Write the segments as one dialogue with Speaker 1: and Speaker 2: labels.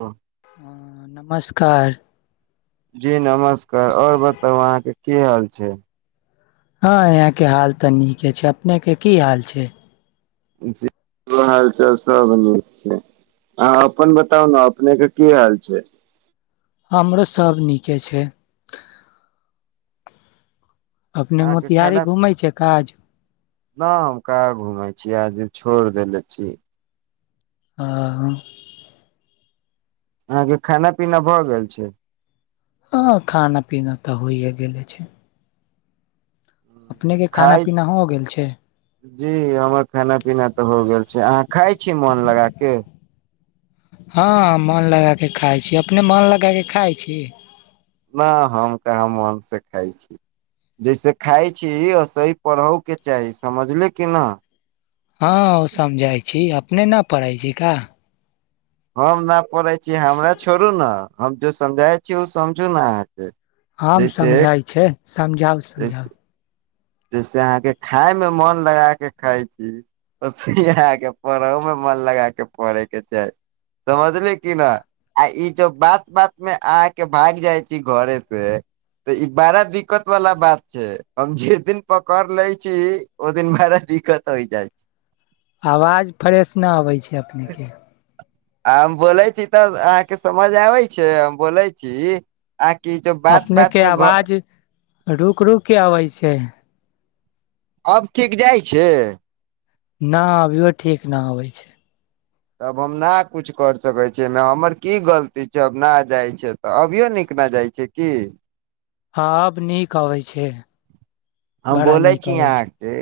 Speaker 1: हँ
Speaker 2: हँ नमस्कार
Speaker 1: जी नमस्कार और बताउ अहाँके की हाल छै
Speaker 2: हँ यहाँ के हाल तऽ नीके छै अपने के की हाल छै
Speaker 1: [inaudible] हालचाल सब नीक छै अ अपन बताउ ने अपने के की हाल छै
Speaker 2: हमरो सब नीके छै अपने
Speaker 1: अहाँके
Speaker 2: मोतिहारी
Speaker 1: खाना
Speaker 2: घूमेय छै काज
Speaker 1: न हम क घूमे छीय आज छोड़ देेले छी
Speaker 2: आ [inaudible]
Speaker 1: अहाँ के खाना पीना भए गेल छै
Speaker 2: हँ खाना पीना तऽ होइए गेलै छै अपने खाना
Speaker 1: खाय
Speaker 2: पीना हो गेल छै
Speaker 1: जी हमर खाना पीना तऽ हो गेल छै अहाँ खाय छी मोन लगा के
Speaker 2: हँ हां मोन लगाक खाइ छी अपने मोन लगाक खाइ छी
Speaker 1: नाह हम कह मन से खाइ छी जैसे खााय छी ओ सेह पढ़ो के चाही समझले की न
Speaker 2: हँ ओ समझै छी अपने न पढ़ैइ छि का
Speaker 1: हम न पढ़ै छी हमरा छोड़ू ने हम जे समझाय छी ओ समझु ने अहाँके
Speaker 2: हम
Speaker 1: जैसे
Speaker 2: समझाय छै समझाउ समझाउ
Speaker 1: जैेसे अहाँके खाय मे मन लगा के खाय छी ओ से ही अहा के पढ़हो मे मन लगा के पढ़ेके चाही समझली की न आ ई जो बात बात में अहाँके भाग जाइ छी घरे से तऽ ई बड़ा दिक्कत वाला बात छै हमझ जे दिन पकड़ लै छी ओ दिन बारा दिक्कत होइ जाइ छै
Speaker 2: आवाज फ्रेश न अबै छै अपने के
Speaker 1: आ हम बोलै छी तऽ अहाँके समझ आबै छै हम बोलै छी आकि जो बात
Speaker 2: अपने
Speaker 1: बात
Speaker 2: के
Speaker 1: में घ
Speaker 2: आवाज रुक रुक के आबै छै
Speaker 1: अब ठीक जाइ छै
Speaker 2: न अबियो ठीक न अबै छै
Speaker 1: तब हम ना कछु कर सकैत छियै हमर की गलती छै आब ना जाइ छै तऽ अभियो नीक न जाइ छै की
Speaker 2: हऽ आब नीक अबै छै।
Speaker 1: हम
Speaker 2: बड़ा
Speaker 1: बोलै
Speaker 2: नीक
Speaker 1: छी
Speaker 2: अबै छै
Speaker 1: अहाँ केँ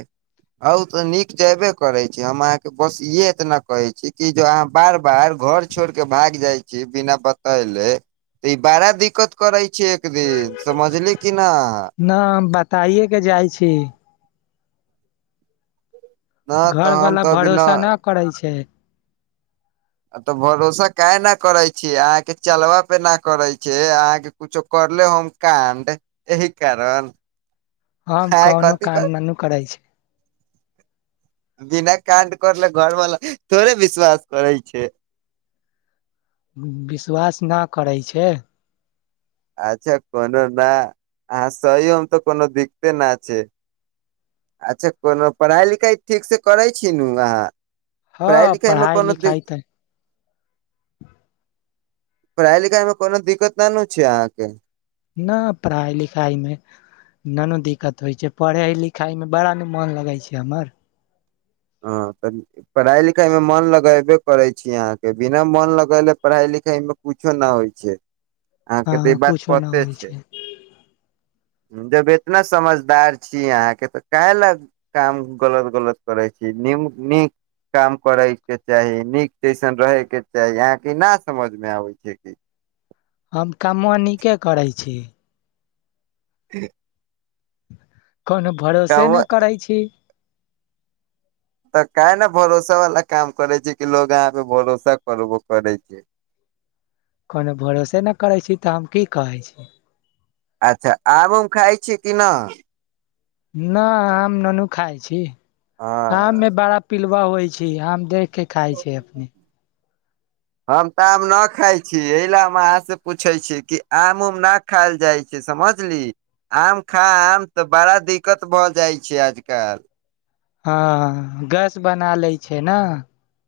Speaker 1: हाउ तऽ नीक जेबे करे छी हम अहाँकेँ बस इहे एतना कहे छी। की जो अहाँ बार बार घर छोड़ केँ भाग जाइ छी बिना बतैले तऽ ई बड़ा दिक्कत करै छै एक दिन समझलिए कि नै
Speaker 2: नै हम बताए केँ जाइ छी।
Speaker 1: न
Speaker 2: घर
Speaker 1: तऽ
Speaker 2: वाला
Speaker 1: हम तऽ अभी
Speaker 2: भरोसा न करै छै।
Speaker 1: तऽ भरोसा काह न करै छियै अहाँकेँ चेलबा पे ना करै छै अहाँ केँ कुछो करले होम काण्ड एहि कारण
Speaker 2: हम
Speaker 1: अहाँ
Speaker 2: कोनो
Speaker 1: कथी क
Speaker 2: कान न नु करै छै।
Speaker 1: बिना काण्ड करले घर बाला थोड़े विश्वास करै छै?
Speaker 2: विश्वास ना करै छै।
Speaker 1: अच्छा कोनो ने अहाँ [unintelligible] तऽ कोनो दिक्कते न छै। अच्छा कोनो पढ़ाइ लिखाइ ठीकसँ करै छी नु अहाँ? [inaudible]
Speaker 2: हँ
Speaker 1: पढ़ाइ लिखाइ मे कोनो द
Speaker 2: लिखाइ तऽ
Speaker 1: पढ़ाई लिखाई में कोनो दिक्कत न नु छै अहाँ केँ
Speaker 2: न पढ़ाइ लिखाइ मे ना नू दिक्कत होइ छै पढ़ाई लिखाई मे बड़ा न मोन लगै छै हमर।
Speaker 1: हँ पढ़ाइ लिखाई मे मन लगेबे करै छी अहाँकेँ बिना मन लगेले पढ़ाइ लिखाई में कुछो ना होइ छै [inaudible] अहाँ केँ
Speaker 2: हँ
Speaker 1: तऽ ई बात
Speaker 2: कुछो न
Speaker 1: पते
Speaker 2: होइ
Speaker 1: छै
Speaker 2: [unintelligible]
Speaker 1: जब एतना समझदार छी अहाँकेँ तऽ काहे लऽ काम गलत गलत करे छै [unintelligible] काम करे केँ चाही नीक जैसन रहे केँ चाही अहाँकेँ न समझ में आबे छै कि
Speaker 2: हम कमवा नीके करै छी।
Speaker 1: [unintelligible]
Speaker 2: कोनो भरोसे नै
Speaker 1: तऽ
Speaker 2: करै छी।
Speaker 1: तऽ काहे नै भरोसा वाला काम करे छै कि लोग अहाँ पे भरोसा करबो करै छै।
Speaker 2: कोनो भरोसे नै करैत छी तऽ हम की कहै छी।
Speaker 1: अच्छा आम उम खाइ छियै कि न
Speaker 2: न आम नुनू खाइ छी [inaudible] आम
Speaker 1: हँ
Speaker 2: में बड़ा पिलवा होइ छै आम देख केँ खाय छै अपने [inaudible]
Speaker 1: हम तऽ आम न खाय छी एहि ले हम अहाँ से पूछे छी कि आम उम ना खायल जाइ छै समझली आम खा आम तऽ बड़ा दिक्कत भऽ जाइ छै आजकल
Speaker 2: हँ गैस बना लै छै न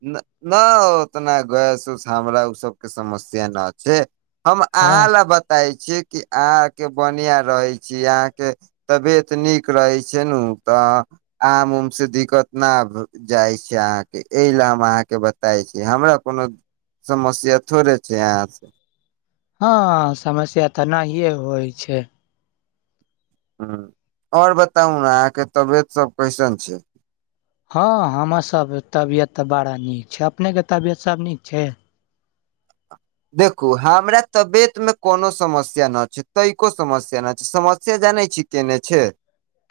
Speaker 1: न ना उतना गैस उस हमरा ओ सबके समस्या न छै हम
Speaker 2: हँ
Speaker 1: अहाँ ऽ बताय छियै कि अहा के बनिया रहै छी अहाँ के तबियत नीक रहैत छै नु तऽ आम उम से दिक्कत ना आ जाइ छै अहाँ केँ एहि ले हम अहाँकेँ बताय छी हमरा कोनो समस्या थोड़े छै अहाँ से
Speaker 2: हँ समस्या तऽ नहिए होइ छै
Speaker 1: हु और बताउ ना अहाँकेँ तबियत सब कैसन छै
Speaker 2: हँ हमर सब तबियत तऽ बड़ा नीक छै अपनेके तबियत सब नीक छै
Speaker 1: देखू हमरा तबियत मे कोनो समस्या न छै तैको समस्या न छै समस्या जानै छी केने छै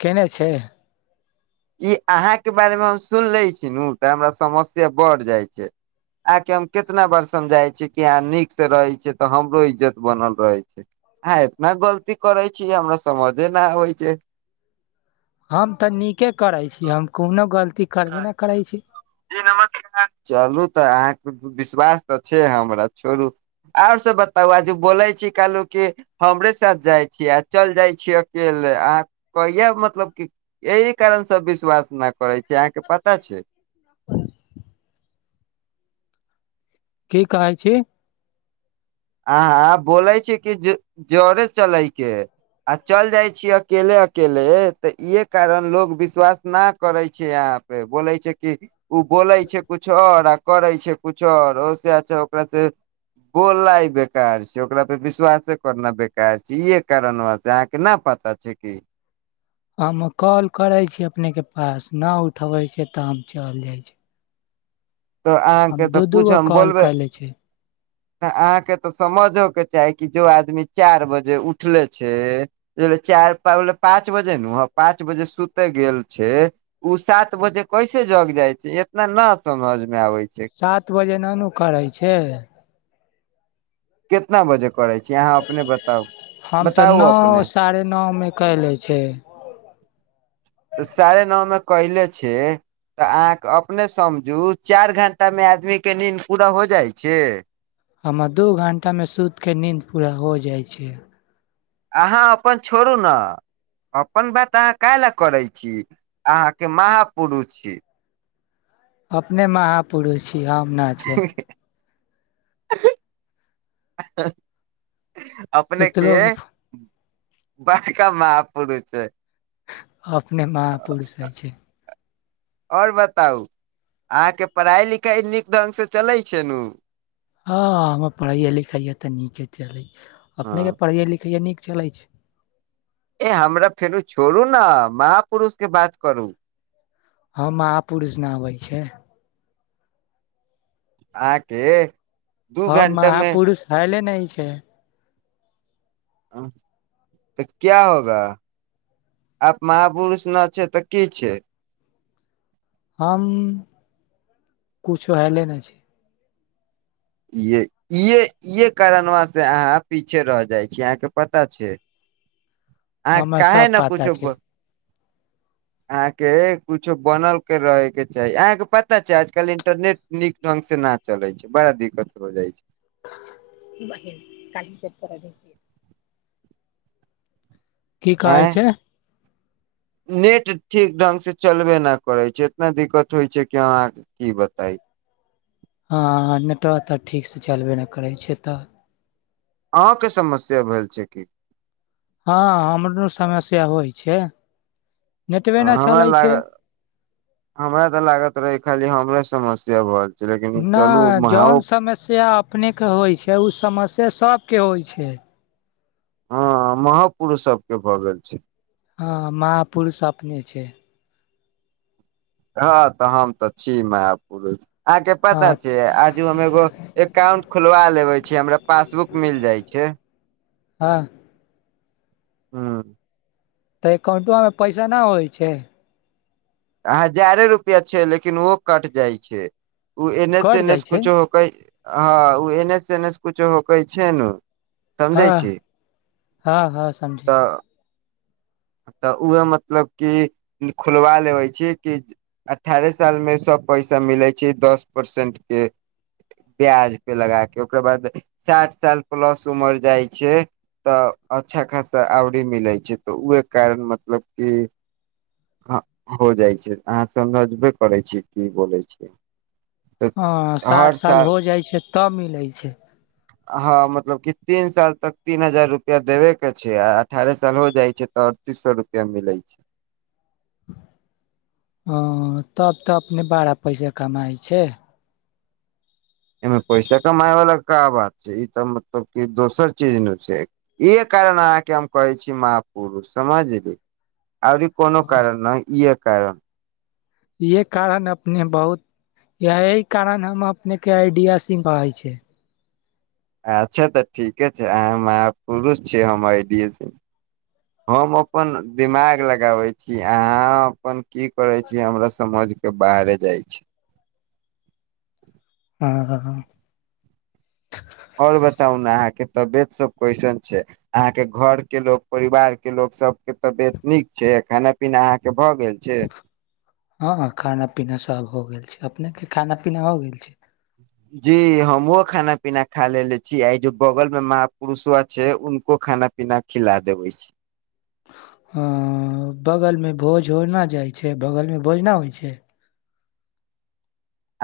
Speaker 2: केने छै
Speaker 1: ई अहाँके के बारे मे हम सुन ले छी नू तऽ हमरा समस्या बढ़ जाय छै आहाँके हम केतना बार समझाय छियै कि अहाँ नीक से रहै छियै तऽ हमरो इज्जत बनल रहे छै हँ इतना गलती करै छी हमरा समझे न आबै छै
Speaker 2: हम तऽ नीके करै छी हम कोनो गलती करबे न करैत छी
Speaker 1: जी नमस्कार चलू तऽ अहाँके विश्वास तऽ छै हमरा छोड़ू आओर सब बताउ आ जे बोलै छी कहलहु क हमरे साथ जाइ छियै आ चल जाइ छियै अकेले अह कहिये मतलब क एहि कारणसँ विश्वास न करै छै अहाँके पता छै
Speaker 2: [inaudible] की कहै छी
Speaker 1: आहाँ बोलै छी कि जरे चलैके है आ चल जाय छी अकेले अकेले तऽ इहे कारण लोग विश्वास न करे छै अहाँ पर बोलै छै की ओ बोलै छै किछु आओर आ करै छै किछु आर ओ सेअच्छा ओकरा से गोर लाइग बेकार छै ओकरा पे विश्वासे करना बेकार छै इहे कारण वा से अहाँ के न पता छै कि
Speaker 2: हम कॉल करै छी अपनेके पास न उठबै छै तऽ हम चलि जाइ छी
Speaker 1: तऽ अहाँके
Speaker 2: हम
Speaker 1: तऽ
Speaker 2: दू दू गो
Speaker 1: पूछम
Speaker 2: कॉल
Speaker 1: बोलबै
Speaker 2: कैले छी
Speaker 1: तऽ अहाँके तऽ समझो के चाही कि जो आदमी चारि बजे उठले छै चारि पाँच बजे नू आ पाँच बजे सुते गेल छै उ सात बजे कैसे जग जाइ छै इतना न समझ मे आबै छै
Speaker 2: सात बजे नानू करै छै
Speaker 1: केतना बजे करै छी आहाॅं।
Speaker 2: हम तऽ नौ
Speaker 1: अपने
Speaker 2: साढ़े नौ मे कैले छियै। [inaudible]
Speaker 1: तऽ साढ़े नौ मे कैले छै। तऽ अहाँके अपने समझू चारि घंटा मे आदमी के नींद पूरा हो जाइ छै
Speaker 2: हमर दू घण्टामे सुतिके नींन्द पूरा हो जाइ छै
Speaker 1: अहाँ अपन छोड़ू ने अपन बात अहाँ कायेला करै छी अहाँ के महापुरुष छी
Speaker 2: अपने महापुरुष छी हम न
Speaker 1: [inaudible] अपने
Speaker 2: सुतलो
Speaker 1: के बड़का महापुरुष छै।
Speaker 2: अपने महापुरुष होइ छै।
Speaker 1: आओर बताउ अहाँके पढ़ाइ लिखाई नीक ढंग से चलै छै नु।
Speaker 2: हँ हमर पढ़ाइये लिखाइये तऽ नीके चलै
Speaker 1: हँ।
Speaker 2: अपनेके पढ़ैइये लिखैइये नीक चलै छै।
Speaker 1: ए हमरा छोरु छोड़ू ने महापुरुष के बात करू।
Speaker 2: हँ महापुरुष नहबै छै।
Speaker 1: आहाॅं के
Speaker 2: हम महापुरुष हयले नय छै।
Speaker 1: तऽ क्या होगा। आप महापुरुष न छै तऽ की छै।
Speaker 2: हम कुछो हैले नै छी।
Speaker 1: ये इे इहे कारनवा से अहाँ पीछे रह जाइ छी अहाँके पता छै। अहाँ
Speaker 2: हमे
Speaker 1: काहे
Speaker 2: सब
Speaker 1: ने कुछो
Speaker 2: पाता छै।
Speaker 1: अहाँके कुछो बनल के रहे के चाही अहाके पता छै आजकल इंटरनेट नीक ढंग से न चलै छै। बड़ा दिक्कत हो जाइ छै।
Speaker 2: बहिन काईल खेत पर अईभि की। की
Speaker 1: आय
Speaker 2: कहै छै।
Speaker 1: नेट ठीक ढंग से चलबे ना करै छै इतना दिक्कत होइ छै कि अहाँके की बताई।
Speaker 2: हँ नेटवा तऽ ठीकसँ चलबे नहि करै छै तऽ।
Speaker 1: अहों के समस्या भईल छै की।
Speaker 2: हँ हमरो समस्या होइ छै नेटबे नहि
Speaker 1: हमरा
Speaker 2: चलै
Speaker 1: लाग
Speaker 2: छै।
Speaker 1: हमरा तऽ लागत रहे खाली हमरे समस्या हल।
Speaker 2: नहि जौन समस्या अपनेके होइ छै उ समस्या सभके होइ छै।
Speaker 1: हँ महापुरुष सब के भऽ गेल छै।
Speaker 2: हँ महापुरुष अपने छै।
Speaker 1: हँ तऽ हम तऽ छी महापुरुष अहाँके
Speaker 2: हँ
Speaker 1: पता छै अहाॅंक जो हम एगो एकाउंट खोलवा लेबे छै हमरा पासबुक मिल जाय छै।
Speaker 2: हँ
Speaker 1: हू
Speaker 2: तऽ एकाउंटबामे पैसा ना होइ छै।
Speaker 1: हजारे रुपआ छै लेकिन ओहो कट जाइ छै ओ एन एस
Speaker 2: कट
Speaker 1: एन
Speaker 2: जाइ
Speaker 1: एस
Speaker 2: छै
Speaker 1: कुछो हँ ओ एन एस एन एस कुछो होकै छै न समझै
Speaker 2: हँ
Speaker 1: छी
Speaker 2: हँ हँ समझै
Speaker 1: तऽ
Speaker 2: छी
Speaker 1: तऽ उहे मतलब की खुलवा लेबे छी कि अठारह साल में सब पैसा मिले छै दस परसेंट के ब्याज पे लगा के ओकरा बाद साठ साल प्लस उमर जाइ छै तऽ अच्छा खासा आवरी मिलै छै तऽ उहे कारण मतलब कि हो जाइ छै अहाँ समझबे करै छियै की बोलै छिय।
Speaker 2: हाॅं साठ साल हो जाइ छै तब मिलै छै।
Speaker 1: हँ मतलब कि तीन साल तक तीन हजार रुपआ देबे के छै। आ अठारह साल हो जाइ छै। तऽ पचीस सए रुपआ मिल छै।
Speaker 2: ह तब तऽ अपने बारा पैसा कमाइ छै।
Speaker 1: एहिमे पैसा कमाय वाला का बात छै। ई तऽ मतलब क दोसर चीज न छै। इहे कारण अहाँके हम कहै छी। महा पुरुष समझली आर कोनो
Speaker 2: हाँ,
Speaker 1: कारण नहि इए कारण।
Speaker 2: इहे कारण अपने बहुत, यही कारण हम अपने के आइडियासिम कहय छै।
Speaker 1: अच्छा तऽ ठीके छै आहाॅं महापुरुष छीयै हम आइडियस। हम अपन दिमाग लगाबे छी अहाँ अपन की करे छी हमरा समझ के बाहरे जाइ छी
Speaker 2: ह ह ह ह
Speaker 1: आ़ओर बताउ ने अहाँके तबियत सब कइसन छै। अहाँके घर के लोक परिवार के लोक सबके तबियत नीक छै। खाना पीना अहाँ के भ गेल छै।
Speaker 2: हँ खाना पीना सब हो गेल छै। अपने के खाना पीना हो गेल छै। [inaudible]
Speaker 1: जी हमहुं खाना पीना खा लेलेे छी आ जो बगल में महा पुरुषो छै। उनको खाना पिना खिला देबै छी।
Speaker 2: हँ बगल में भोज होना जाइ छै बगल में ना होइ छै।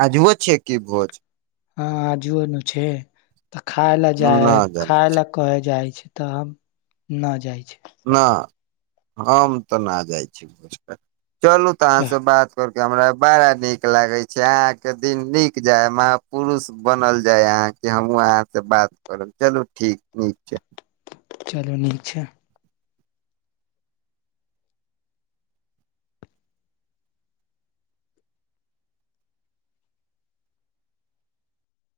Speaker 1: आजुओ छैय की भोज
Speaker 2: हँ आजुओ न छै [inaudible] तऽ खाय लऽ जा
Speaker 1: हम न जानै
Speaker 2: खाय
Speaker 1: छी
Speaker 2: लऽ कह जाइ छै तऽ हम [inaudible] न जाइ छै।
Speaker 1: ना [inaudible] हम तऽ ना जाइ छी। चलू तऽ अहाँ
Speaker 2: चह
Speaker 1: स बात कर केँ हमरा बड़ा निक लागे छै अहाँकेँ दिन नीक जाय महापुरुष बनल जाय अहाँ केँ से हमहूँ अहाँ से बात करब चलू ठीक नीक छै।
Speaker 2: चलू नीक छै।